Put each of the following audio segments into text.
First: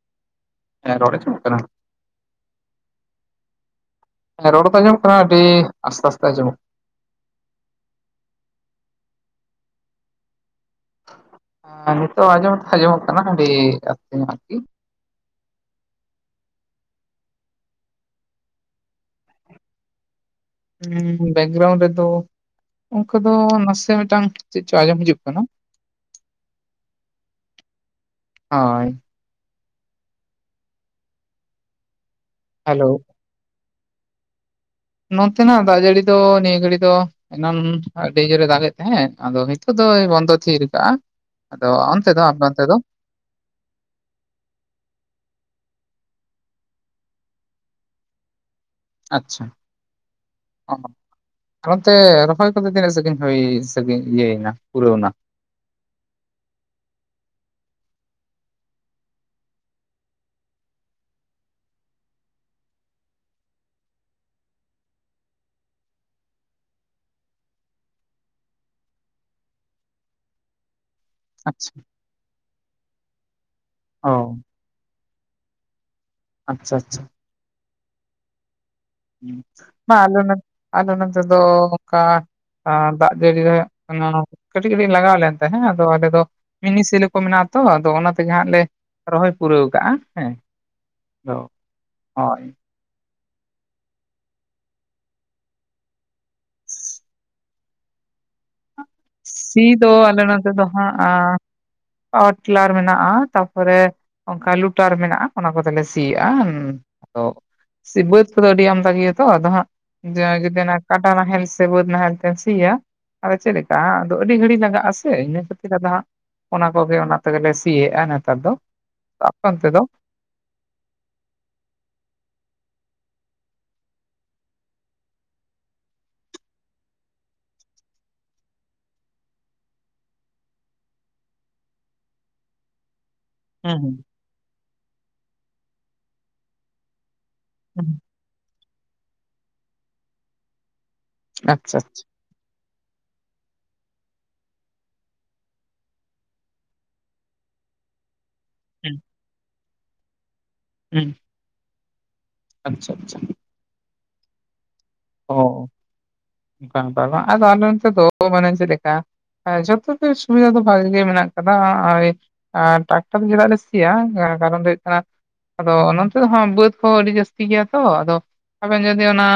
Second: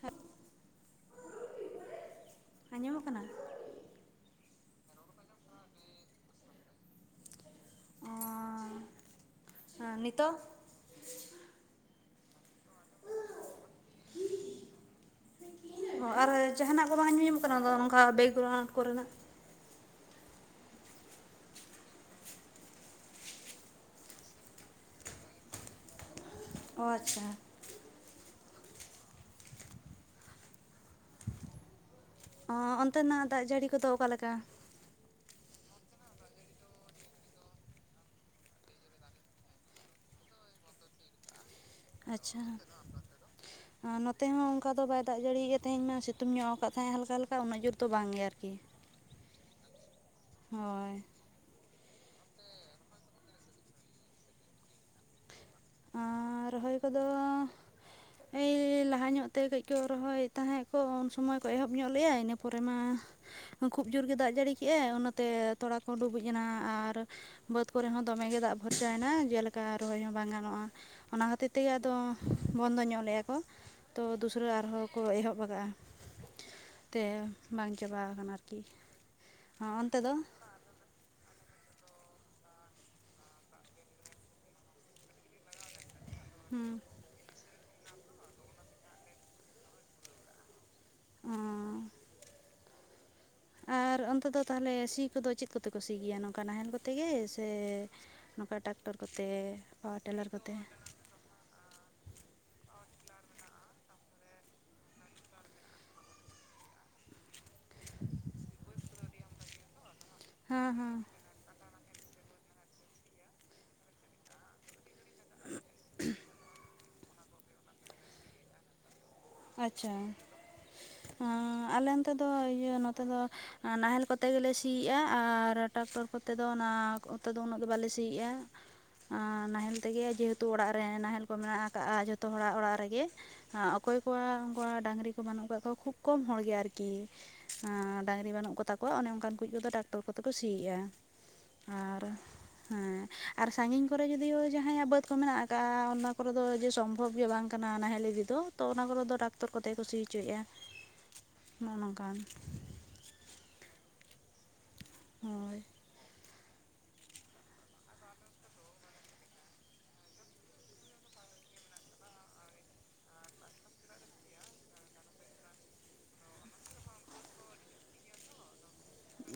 ᱦ [unintelligible] ᱮᱸ ᱨᱚᱲ ᱟᱸᱡᱚᱢᱚᱜ ᱠᱟᱱᱟ᱾ ᱟᱸᱡᱚᱢᱚᱜ ᱠᱟᱱᱟ᱾ ᱦᱮᱸ ᱨᱚᱲ ᱫᱚ ᱟᱸᱡᱚᱢᱚᱜ ᱠᱟᱱᱟ ᱟᱰᱤ ᱟᱥᱛᱮ- ᱟᱥᱛᱮ ᱟᱸᱡᱚᱢᱚᱜ ᱚᱸᱻ ᱦᱮᱸ ᱱᱤᱛᱚᱜ᱾ ᱱᱤᱛᱚᱜ ᱟᱸᱡᱚᱢ ᱫᱚ ᱟᱸᱡᱚᱢᱚᱜ ᱠᱟᱱᱟ ᱟᱰᱤ ᱟᱥᱛᱮᱹ ᱧᱚᱜ ᱟᱨᱠᱤ᱾ ᱚ ᱟᱨ ᱡᱟᱦᱟᱱᱟᱜ ᱠᱚ ᱵᱟᱝ ᱟᱧᱡᱩᱢᱚᱜ ᱠᱟᱱᱟ ᱚᱱᱠᱟ ᱵᱮᱜᱮᱨᱟᱩᱸᱰ ᱠᱚᱨᱮᱱᱟᱜ᱾ ᱦᱮᱸ ᱵᱮᱠᱜᱨᱟᱣᱩᱱᱰ ᱨᱮ ᱛᱚ, ᱚᱱᱠᱟ ᱫᱚ ᱱᱟᱥᱮ ᱢᱤᱫᱴᱟᱝ ᱪᱮᱫ ᱪᱚ ᱟᱸᱡᱚᱢ ᱦᱤᱡᱩᱜ ᱠᱟᱱᱟ᱾ ᱚ ᱟᱪᱪᱷᱟ᱾ ᱦᱳᱭ᱾ ᱦᱮᱞᱳ ᱚᱱᱛᱮᱱᱟᱜ ᱫᱟᱜ ᱡᱟᱹᱲᱤ ᱠᱚᱫᱚ ᱚᱠᱟᱞᱮᱠᱟ᱾ ᱱᱚᱛᱮᱱᱟᱜ ᱫᱟᱜ ᱡᱟᱹᱲᱤ ᱫᱚ ᱱᱤᱭᱟᱹ ᱜᱷᱟᱹᱲᱤ ᱫᱚ᱾ ᱮᱱᱟᱝ ᱟᱹᱰᱤ ᱡᱳᱨᱮ ᱫᱟᱜᱮᱫᱽ ᱛᱟᱦᱮᱸᱜ ᱟᱫᱚ ᱱᱤᱛᱚᱜ ᱫᱚᱭ ᱵᱚᱱᱫᱚ ᱛᱷᱤᱨ ᱟᱠᱟᱜᱼᱟ᱾ ᱟᱫᱚ ᱚᱱᱛᱮ ᱫᱚ ᱟᱯᱮ ᱚᱱᱛᱮᱫᱚ᱾ ᱮᱸ ᱱᱚᱛᱮ ᱦᱚᱸ ᱚᱱᱠᱟ ᱫᱚ ᱵᱟᱭ ᱫᱟᱜ ᱡᱟᱹᱲᱤᱭᱮ-ᱟ, ᱛᱮᱦᱮᱧ ᱢᱟ ᱥᱤᱛᱩᱝ ᱧᱚᱜ ᱟᱠᱟᱫᱽ ᱛᱟᱦᱮᱸᱜ ᱦᱟᱞᱠᱟ-ᱦᱟᱞᱠᱟ ᱩᱱᱟᱹᱜ ᱡᱩᱨ ᱫᱚ ᱵᱟᱝ ᱜᱮ ᱟᱨ ᱠᱤ᱾ ᱟᱪᱪᱷᱟ ᱚᱦᱚ᱾ ᱚᱱᱛᱮ ᱨᱚᱦᱚᱭ ᱠᱚᱫᱚ ᱛᱤᱱᱟᱹᱜ ᱥᱟᱹᱜᱤᱧ ᱦᱩᱭ ᱥᱮ, ᱤᱭᱟᱹᱭᱮᱱᱟ ᱯᱩᱨᱟᱹᱣ ᱮᱱᱟ᱾ ᱟᱸ ᱨᱚᱷᱚᱭ ᱠᱚᱫᱚ᱾ ᱮᱭᱻ ᱞᱟᱦᱟ ᱧᱚᱜ ᱛᱮ ᱠᱟᱹᱡᱽ ᱠᱚ ᱨᱚᱦᱚᱭᱮᱫ ᱛᱟᱦᱮᱸᱫ ᱠᱚ ᱩᱱ ᱥᱚᱢᱚᱭ ᱠᱚ ᱮᱦᱚᱵ ᱧᱚᱜ ᱞᱮᱜ-ᱟ ᱤᱱᱟᱹ ᱯᱚᱨᱮ ᱢᱟ᱾ ᱠᱷᱩᱵ ᱡᱳᱨ ᱜᱮ ᱫᱟᱜ ᱡᱟᱹᱲᱤ ᱠᱮᱫᱟ ᱚᱱᱟᱛᱮ ᱛᱚᱲᱟ ᱠᱚ ᱰᱩᱵᱩᱡ ᱮᱱᱟ, ᱟᱨ ᱵᱟᱹᱫᱽ ᱠᱚᱨᱮ ᱦᱚᱸ ᱫᱚᱢᱮ ᱜᱮ ᱫᱟᱜ ᱵᱷᱚᱨᱪᱟᱭᱮᱱᱟ ᱡᱮᱞᱮᱠᱟ ᱨᱚᱦᱚᱭ ᱦᱚᱸ ᱵᱟᱝᱼᱼ ᱚᱱᱟ ᱠᱷᱟᱹᱛᱤᱨ ᱛᱮᱜᱮ ᱟᱪᱪᱷᱟ ᱟᱫᱚ ᱵᱚᱱᱫᱚ ᱧᱚᱜ ᱞᱮᱭᱟ ᱠᱚ ᱛᱚ ᱚ ᱫᱚᱥᱨᱟ ᱟᱨᱦᱚᱸ ᱠᱚ ᱮᱦᱚᱵ ᱠᱟᱜᱼᱟ ᱟᱪᱪᱷᱟ ᱟᱪᱪᱷᱟ ᱛᱮ ᱵᱟᱝ ᱪᱟᱵᱟ ᱟᱠᱟᱱᱟ ᱟᱨᱠᱤ ᱾ ᱢᱟ ᱟᱞᱮ ᱱᱚᱛᱮ ᱟᱫᱚ ᱱᱚᱛᱮᱫᱚ ᱚᱱᱠᱟ ᱫᱟᱜ ᱡᱟᱹᱲᱤ ᱨᱮ ᱠᱟᱹᱴᱤᱡ ᱠᱟᱹᱴᱤᱡ ᱞᱟᱜᱟᱣ ᱞᱮᱱ ᱛᱟᱦᱮᱸ ᱟᱫᱚ ᱟᱞᱮ ᱫᱚ ᱦᱩᱸ ᱢᱤᱱᱤ ᱥᱮᱞᱚᱼᱼ ᱠᱚ ᱢᱮᱱᱟᱜᱼᱟ ᱛᱚ ᱟᱫᱚ ᱚᱱᱟ ᱛᱮᱜᱮ ᱦᱟᱸᱜ ᱞᱮ ᱨᱚᱦᱚᱭ ᱯᱩᱨᱟᱹᱣ ᱠᱟᱜᱼᱟ ᱦᱮᱸ ᱾ ᱚ ᱦᱳ ᱦᱳᱭ ᱾ ᱟᱨ ᱚᱱᱛᱮ ᱫᱚ ᱛᱟᱦᱚᱞᱮ ᱥᱤ ᱠᱚᱫᱚ ᱪᱮᱫ ᱠᱚᱛᱮ ᱠᱚ ᱥᱤ ᱜᱮᱭᱟ ᱱᱚᱝᱠᱟ ᱱᱟᱦᱮᱞ ᱠᱚᱛᱮ ᱜᱮ ᱥᱮ ᱱᱚᱝᱠᱟ ᱴᱟᱠᱴᱚᱨ ᱠᱚᱛᱮ ᱯᱟᱣᱟᱨ ᱴᱮᱞᱟᱨ ᱠᱚᱛᱮ ᱾ ᱟᱸ ᱯᱟᱣᱟᱨ ᱴᱮᱞᱟᱨ ᱢᱮᱱᱟᱜᱼᱟ ᱛᱟᱯᱚᱨᱮ ᱚᱱᱠᱟ ᱞᱩᱴᱟᱨ ᱢᱮᱱᱟᱜᱼᱟ ᱚᱱᱟ ᱠᱚᱛᱮᱞᱮ ᱥᱤ ᱮᱭᱟ ᱦᱮᱸ ᱛᱚ. ᱾ ᱥᱮ ᱵᱟᱹᱫᱽ ᱠᱚᱫᱚ ᱟᱹᱰᱤ ᱟᱢᱫᱟ ᱜᱮᱭᱟ ᱛᱚ ᱟᱫᱚ ᱦᱸᱟᱜ ᱦᱮᱸ ᱡᱟᱜᱮ [inaudible] ᱦᱮᱸ ᱠᱟᱴᱟ ᱱᱟᱦᱮᱞ ᱵᱟᱹᱫ ᱱᱟᱦᱮᱞ ᱛᱮᱢ ᱥᱤᱭᱟ ᱪᱮᱫ ᱞᱮᱠᱟ ᱟᱹᱰᱤ ᱜᱷᱟᱹᱲᱤ ᱞᱟᱜᱟᱜᱼᱟ ᱾ ᱥᱮ ᱤᱱᱟᱹ ᱠᱷᱟᱹᱛᱤᱨ ᱜᱮ ᱟᱫᱚ ᱦᱟᱸᱜ ᱚᱱᱟ ᱠᱚᱜᱮ ᱚᱱᱟ ᱛᱮᱜᱮᱞᱮ ᱥᱤᱭᱮᱫᱼᱟ ᱱᱮᱛᱟᱨ ᱫᱚ ᱾ ᱟᱪᱪᱷᱟ ᱾ ᱟᱞᱮ ᱱᱚᱛᱮ ᱫᱚ ᱤᱭᱟᱹ ᱱᱚᱛᱮ ᱫᱚ ᱱᱟᱦᱮᱞ ᱠᱚᱛᱮ ᱜᱮᱞᱮ ᱥᱤᱭᱮᱫᱼᱟ ᱟᱨ ᱴᱟᱠᱴᱚᱨ ᱠᱚᱛᱮ ᱫᱚ ᱚᱱᱟ ᱚᱛ ᱫᱚ ᱩᱱᱟᱹᱜ ᱫᱚ ᱵᱟᱞᱮ ᱥᱤᱭᱮᱫᱼᱟ ᱾ ᱱᱟᱦᱮᱞ ᱛᱮᱜᱮ ᱡᱮᱦᱮᱛᱩ ᱚᱲᱟᱜ ᱨᱮ ᱱᱟᱦᱮᱞ ᱠᱚ ᱢᱮᱱᱟᱜ ᱠᱟᱜᱼᱟ ᱡᱷᱚᱛᱚ ᱦᱚᱲᱟᱜ ᱚᱲᱟᱜ ᱨᱮᱜᱮ ᱾ ᱦᱩᱸ ᱦᱩᱸ ᱚᱠᱚᱭ ᱠᱚᱣᱟᱜ ᱩᱱᱠᱩ ᱰᱟᱝᱨᱤ ᱠᱚ ᱵᱟᱹᱱᱩᱜ ᱠᱟᱫ ᱠᱚᱣᱟ ᱠᱷᱩᱵ ᱠᱚᱢ ᱦᱚᱲ ᱜᱮ ᱟᱨᱠᱤ ᱾ ᱦᱩᱸ ᱟᱸᱻ ᱰᱟᱝᱨᱤ ᱵᱟᱹᱱᱩᱜ ᱠᱚᱛᱟ ᱠᱚᱣᱟ ᱚᱱᱮ ᱚᱱᱠᱟᱱ ᱠᱚ ᱠᱚᱫᱚ ᱴᱟᱠᱴᱚᱨ ᱠᱚᱛᱮ ᱠᱚ ᱥᱤᱭᱮᱫᱼᱟ ᱾ ᱟᱪᱪᱷᱟ ᱟᱨ ᱟᱪᱪᱷᱟ ᱾ ᱦᱮᱸ ᱟᱨ ᱥᱟᱜᱤᱧ ᱠᱚᱨᱮ ᱡᱩᱫᱤ ᱡᱟᱦᱟᱸᱭᱟᱜ ᱵᱟᱹᱫ ᱠᱚ ᱢᱮᱱᱟᱜ ᱟᱠᱟᱫ ᱚᱱᱟ ᱠᱚᱨᱮ ᱫᱚ ᱡᱮ ᱥᱚᱢᱵᱷᱚᱵ ᱜᱮ ᱵᱟᱝ ᱠᱟᱱᱟ ᱱᱟᱦᱮᱞ ᱤᱫᱚ ᱛᱚ ᱚᱱᱟ ᱠᱚᱨᱮᱫᱚ ᱴᱟᱠᱴᱚᱨ ᱠᱚᱛᱮᱜᱮ ᱥᱤ ᱚᱪᱚᱭᱮᱫᱼᱟ ᱾ ᱦᱮᱸ ᱾ ᱱᱚᱜᱚᱭ ᱱᱚᱝᱠᱟᱱ ᱾ ᱟᱪᱪᱷᱟ ᱟᱪᱪᱷᱟ ᱾ ᱚ ᱦᱳᱭ ᱚᱱᱠᱟ ᱚᱱᱠᱟ ᱵᱟᱝ ᱟᱫᱚ ᱟᱞᱮ ᱚᱱᱛᱮ ᱫᱚ [inaudible] ᱞᱮᱠᱟ ᱾ ᱦᱮᱸ ᱡᱷᱚᱛᱚ ᱛᱮ ᱥᱩᱵᱤᱫᱷᱟ ᱫᱚ ᱵᱷᱟᱜᱤ ᱢᱮᱱᱟᱜ ᱠᱟᱫᱟ ᱦᱚᱸᱜᱚᱭ ᱾ ᱴᱟᱠᱴᱟᱨ ᱫᱚ ᱪᱮᱫᱟᱜ ᱨᱤᱥᱠᱤᱭᱟ ᱠᱟᱨᱚᱱ ᱫᱚ ᱦᱩᱭᱩᱜ ᱠᱟᱱᱟ ᱟᱫᱚ ᱱᱚᱱᱛᱮ ᱦᱚ ᱵᱟᱹᱫᱽ ᱠᱚ ᱟᱹᱰᱤ ᱡᱟᱹᱥᱛᱤ ᱜᱮᱭᱟ ᱛᱚ ᱟᱫᱚ ᱟᱵᱤᱱ ᱡᱩᱫᱤ ᱚᱱᱟ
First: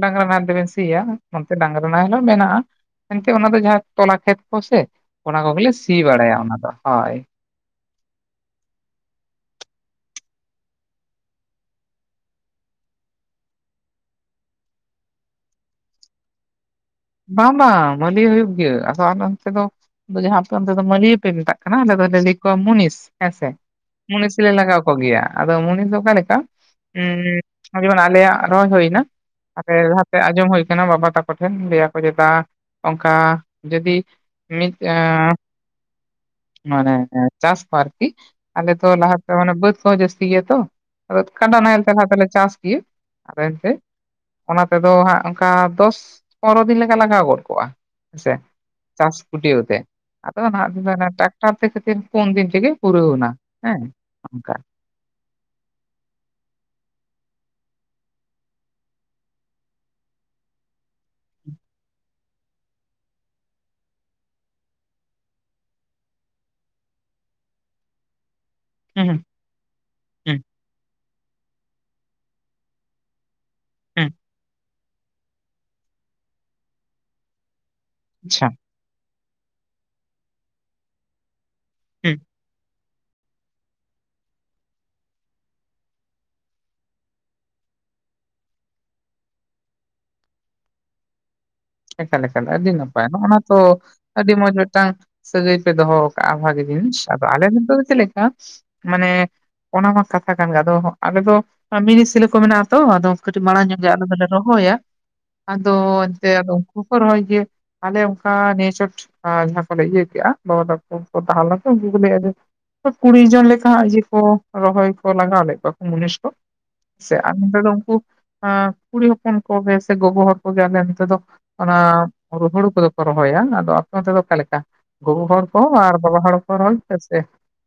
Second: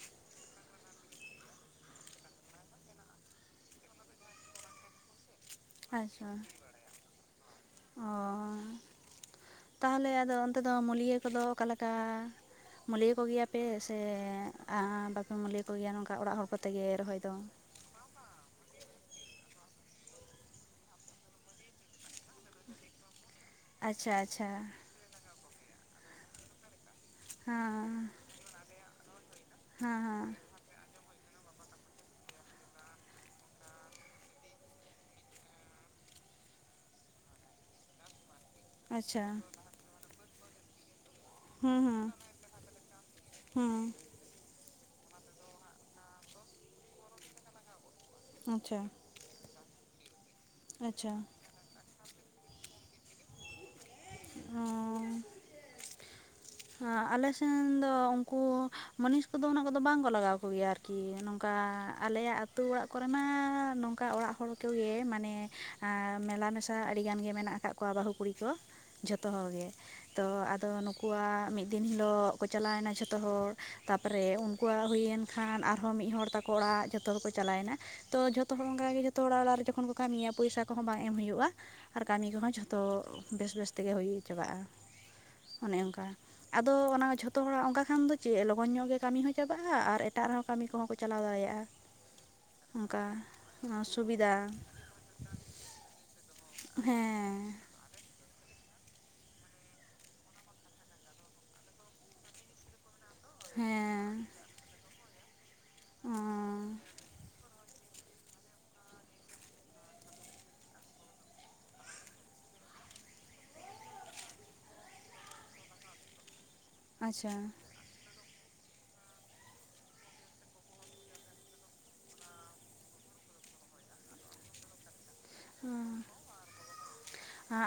ᱰᱟᱝᱨᱟ ᱱᱟᱦᱮᱞ ᱛᱮᱵᱮᱱ ᱥᱤᱭᱟ ᱚᱱᱛᱮ ᱰᱟᱝᱨᱟ ᱱᱟᱦᱮᱞ ᱦᱚ ᱢᱮᱱᱟᱜᱼᱟ ᱾ ᱮᱱᱛᱮ ᱚᱱᱟ ᱫᱚ ᱡᱟᱦᱟᱸ ᱛᱚᱞᱟ ᱠᱷᱮᱛ ᱠᱚᱥᱮ ᱚᱱᱟ ᱠᱚᱜᱮᱞᱮ ᱥᱤ ᱟᱪᱪᱷᱟ ᱵᱟᱲᱟᱭᱟ ᱚᱱᱟ ᱫᱚ ᱦᱳᱭ ᱚ ᱾ ᱛᱟᱦᱚᱞᱮ ᱟᱫᱚ ᱚᱱᱛᱮ ᱫᱚ ᱢᱩᱞᱭᱟᱹ ᱠᱚᱫᱚ ᱚᱠᱟᱞᱮᱠᱟ ᱾ ᱢᱩᱞᱤᱭᱟᱹ ᱠᱚᱜᱮᱭᱟᱯᱮ ᱥᱮ ᱟᱼᱵᱟᱯᱮ ᱢᱩᱞᱟᱹᱭ ᱠᱚᱜᱮᱭᱟ ᱱᱚᱝᱠᱟ ᱚᱲᱟᱜ ᱦᱚᱲ ᱾ ᱠᱚᱛᱮᱜᱮ ᱨᱚᱦᱚᱭ ᱫᱚ ᱵᱟᱝ ᱵᱟᱝ ᱢᱩᱞᱤᱭᱟᱹ ᱦᱩᱭᱩᱜ ᱜᱮ ᱟᱫᱚ ᱟᱞᱮ ᱚᱱᱛᱮ ᱫᱚ ᱟᱫᱚ ᱡᱟᱦᱟᱸ ᱟᱯᱮ ᱚᱱᱛᱮ ᱫᱚ ᱢᱩᱞᱤᱭᱟᱹ ᱯᱮ ᱢᱮᱛᱟᱜ ᱠᱟᱱᱟ ᱟᱞᱮ ᱫᱚᱞᱮ ᱞᱟᱹᱭ ᱠᱚᱣᱟ ᱢᱩᱱᱤᱥ ᱦᱮᱸᱥᱮ ᱾ ᱟᱪᱪᱷᱟ ᱢᱩᱱᱤᱥ ᱟᱪᱪᱷᱟ ᱞᱮ ᱞᱟᱜᱟᱣ ᱠᱚᱜᱮᱭᱟ ᱟᱫᱚ ᱢᱩᱱᱤᱥ ᱫᱚ ᱚᱠᱟ ᱞᱮᱠᱟ ᱩᱸ ᱡᱮᱢᱚᱱ ᱦᱮᱸ ᱟᱞᱮᱭᱟᱜ ᱨᱚᱦᱚᱭ ᱦᱩᱭᱱᱟ ᱟᱫᱚ ᱦᱮᱸ ᱞᱟᱦᱟᱛᱮ ᱦᱮᱸ ᱟᱸᱡᱚᱢ ᱦᱩᱭ ᱠᱟᱱᱟ ᱵᱟᱵᱟ ᱛᱟᱠᱚ ᱠᱚᱴᱷᱮᱱ ᱞᱟᱹᱭᱟᱠᱚ ᱡᱮᱠᱟ ᱪᱮᱫᱟ ᱚᱱᱠᱟ ᱡᱩᱫᱤ ᱢᱤᱫ ᱢᱟᱱᱮ ᱪᱟᱥ ᱠᱚ ᱟᱨᱠᱤ ᱟᱞᱮ ᱛᱚ ᱟᱪᱪᱷᱟ ᱞᱟᱦᱟᱛᱮ ᱢᱟᱱᱮ ᱵᱟᱹᱫ ᱠᱚᱦᱚᱸ ᱡᱟᱹᱥᱛᱤ ᱜᱮᱭᱟ ᱛᱚ ᱟᱫᱚ ᱠᱟᱰᱟ ᱦᱩᱸ ᱱᱟᱦᱮᱞ ᱛᱮ ᱦᱩᱸ ᱞᱟᱦᱟ ᱛᱮᱞᱮ ᱪᱟᱥ ᱜᱮ ᱾ ᱟᱫᱚ ᱮᱱᱛᱮᱫ ᱚᱱᱟ ᱛᱮᱫᱚ ᱦᱟᱸᱜ ᱚᱱᱠᱟ ᱫᱚᱥ ᱯᱚᱱᱨᱚ ᱫᱤᱱ ᱞᱮᱠᱟ ᱞᱟᱜᱟᱣ ᱜᱚᱫ ᱠᱚᱜᱼᱟ ᱾ ᱦᱮᱸᱥᱮ, ᱦᱩᱸ ᱟᱪᱪᱷᱟ ᱪᱟᱥ ᱜᱩᱴᱭᱟᱣᱛᱮ ᱟᱫᱚ ᱟᱪᱪᱷᱟ ᱱᱟᱦᱟᱜ [unintelligible] ᱴᱨᱟᱠ ᱴᱟᱨᱛᱮ ᱠᱷᱟᱹᱛᱤᱨ ᱯᱩᱱ ᱫᱤᱱ ᱛᱮᱜᱮ ᱯᱩᱨᱟᱹᱣᱱᱟ ᱦᱮᱸ ᱚᱱᱠᱟ, [inaudible] ᱦᱟᱸ ᱟᱞᱮ ᱥᱮᱱ ᱫᱚ ᱩᱱᱠᱩ ᱢᱟᱱᱤᱥ ᱠᱚᱫᱚ ᱩᱱᱟᱹᱜ ᱠᱚᱫᱚ ᱵᱟᱝᱠᱚ ᱞᱟᱜᱟᱣ ᱠᱚᱜᱮᱭᱟ ᱟᱨ ᱠᱤ ᱱᱚᱝᱠᱟ ᱟᱞᱮᱭᱟᱜ ᱟᱹᱛᱩ ᱚᱲᱟᱜ ᱠᱚᱨᱮ ᱢᱟ ᱱᱚᱝᱠᱟ ᱚᱲᱟᱜ ᱦᱚᱲ ᱠᱚᱜᱮ ᱢᱟᱱᱮ ᱟᱻ ᱢᱮᱞᱟ ᱢᱮᱥᱟ ᱟᱹᱰᱤ ᱜᱟᱱ ᱜᱮ ᱢᱮᱱᱟᱜ ᱟᱠᱟᱫ ᱠᱚᱣᱟ ᱵᱟᱹᱦᱩ ᱠᱩᱲᱤ ᱠᱚ ᱦᱩᱸ ᱦᱩᱸ ᱡᱷᱚᱛᱚ ᱦᱚᱲᱜ ᱜᱮ ᱛᱚ ᱦᱩᱸ ᱟᱫᱚ ᱱᱩ ᱠᱩᱣᱟᱜ ᱢᱤᱫ ᱫᱤᱱ ᱦᱤᱞᱳᱜ ᱠᱚ ᱪᱟᱞᱟᱣᱱᱟ ᱡᱷᱚᱛᱚ ᱦᱚᱲ ᱦᱩᱸ ᱛᱟᱯᱚᱨᱮ ᱩᱱ ᱠᱚᱣᱟᱜ ᱦᱩᱭᱮᱱ ᱠᱷᱟᱱ ᱟᱨᱦᱚᱸ ᱢᱤᱫ ᱦᱚᱲ ᱛᱟᱠᱚ ᱚᱲᱟᱜ ᱡᱷᱚᱛᱚ ᱦᱚᱲᱠᱚ ᱪᱟᱞᱟᱣᱮᱱᱟ ᱛᱚ ᱟᱪᱪᱷᱟ ᱡᱷᱚᱛᱚ ᱦᱚᱲ ᱚᱱᱠᱟᱜ ᱜᱮ ᱡᱷᱚᱛᱚ ᱦᱚᱲᱟᱜ ᱚᱲᱟᱜ ᱨᱮ ᱚᱱᱠᱟᱜᱮ ᱡᱚᱠᱷᱚᱱ ᱠᱚ ᱠᱟᱹᱢᱤᱭᱟ ᱯᱚᱭᱥᱟ ᱠᱚᱦᱚᱸ ᱵᱟᱝ ᱮᱢ ᱦᱩᱭᱩᱜᱼᱟ ᱟᱨ ᱦᱩᱸ ᱠᱟᱢᱤ ᱠᱚᱦᱚᱸ ᱡᱷᱚ ᱛᱚ ᱵᱮᱥ ᱵᱮᱥᱛᱮᱜᱮ ᱦᱩᱭ ᱪᱟᱵᱟᱜᱼᱟ ᱚᱱᱮ ᱚᱱᱠᱟ, ᱟᱫᱚ ᱚᱱᱟ ᱡᱷᱚᱛᱚ ᱦᱚᱲᱟᱜ ᱚᱱᱠᱟ ᱠᱷᱟᱱ ᱫᱚ ᱪᱮᱫ ᱞᱚᱜᱚᱱ ᱧᱚᱜ ᱜᱮ ᱠᱟᱹᱢᱤ ᱦᱚᱸ ᱪᱟᱵᱟᱜᱼᱟ ᱟᱨ ᱮᱴᱟᱜ ᱨᱮᱦᱚᱸ ᱠᱟᱹᱢᱤ ᱠᱚᱦᱚᱸ ᱠᱚ ᱪᱟᱞᱟᱣ ᱫᱟᱲᱮᱭᱟᱜᱼᱟ᱾ ᱮᱠᱟᱞ ᱮᱠᱟᱞ ᱟᱹᱰᱤ ᱚᱱᱠᱟ ᱱᱟᱯᱟᱭ ᱱᱚᱜᱼ ᱚᱱᱟ ᱛᱚ ᱟᱹᱰᱤ ᱥᱩᱵᱤᱫᱟ ᱢᱚᱸᱡᱽ ᱢᱤᱫᱴᱟᱝ ᱥᱟᱹᱜᱟᱹᱭ ᱯᱮ ᱫᱚᱦᱚᱣ ᱠᱟᱜᱼᱟ ᱵᱷᱟᱜᱤ ᱡᱤᱱᱤᱥ ᱟᱫᱚ ᱟᱞᱮ ᱦᱮᱸ ᱱᱚᱛᱮ ᱫᱚ ᱪᱮᱫ ᱞᱮᱠᱟ ᱢᱟᱱᱮ ᱚᱱᱟ ᱢᱟ ᱠᱟᱛᱷᱟ ᱠᱟᱱ ᱜᱮ ᱟᱫᱚ ᱟᱞᱮ ᱫᱚ ᱢᱤᱱᱤᱥᱤᱞᱟᱹ ᱠᱚ ᱢᱮᱱᱟᱜᱼᱟ ᱛᱚ ᱟᱫᱚ ᱠᱟᱹᱴᱤᱡ ᱢᱟᱲᱟᱝ ᱧᱚᱜ ᱜᱮ ᱟᱞᱮ ᱫᱚᱞᱮ ᱦᱮᱸ ᱨᱚᱦᱚᱭᱟ ᱟᱫᱚ ᱚ ᱮᱱᱛᱮ ᱟᱫᱚ ᱩᱱᱠᱩ ᱦᱚᱠᱚ ᱨᱚᱦᱚᱭ ᱜᱮᱭᱟ, ᱟᱞᱮ ᱚᱱᱠᱟ ᱱᱤᱭᱟᱹ ᱪᱷᱚᱴ ᱡᱟᱦᱟᱸ ᱠᱚᱞᱮ ᱤᱭᱟᱹ ᱠᱮᱜᱼᱟ ᱵᱟᱵᱟ ᱛᱟᱠᱚ ᱦᱚᱠᱚ ᱛᱟᱦᱮᱸ ᱞᱮᱱᱛᱮ ᱩᱱᱠᱩ ᱠᱚ ᱞᱟᱹᱭᱮᱜᱼᱟ ᱡᱮ ᱠᱩᱲᱤ ᱡᱚᱱ ᱞᱮᱠᱟ ᱦᱟᱸᱜ ᱤᱭᱟᱹ ᱠᱚ ᱨᱚᱦᱚᱭ ᱠᱚ ᱞᱟᱜᱟᱣ ᱞᱮᱫ ᱠᱚᱣᱟ ᱠᱚ ᱢᱩᱱᱤᱥ ᱠᱚ, ᱥᱮ ᱟᱪᱪᱷᱟ ᱟᱨ ᱱᱚᱛᱮ ᱫᱚ ᱩᱱᱠᱩ ᱠᱩᱲᱤ ᱦᱚᱯᱚᱱ ᱠᱚᱜᱮ ᱥᱮ ᱜᱚᱜᱚ ᱦᱚᱲ ᱠᱚᱜᱮ ᱟᱞᱮ ᱚᱱᱛᱮ ᱫᱚ ᱚᱱᱟ ᱦᱩᱬᱩ ᱠᱚᱫᱚ ᱠᱚ ᱨᱚᱦᱚᱭᱟ᱾ ᱟᱫᱚ ᱟᱯᱮ ᱚᱱᱚᱛ ᱫᱚ ᱚᱠᱟᱞᱮᱠᱟ ᱜᱚᱜᱚ ᱦᱚᱲ ᱠᱚ ᱟᱨ ᱵᱟᱵᱟ ᱦᱚᱲ ᱦᱚᱠᱚ ᱨᱚᱦᱚᱭᱟ ᱜᱮᱭᱟ ᱥᱮ?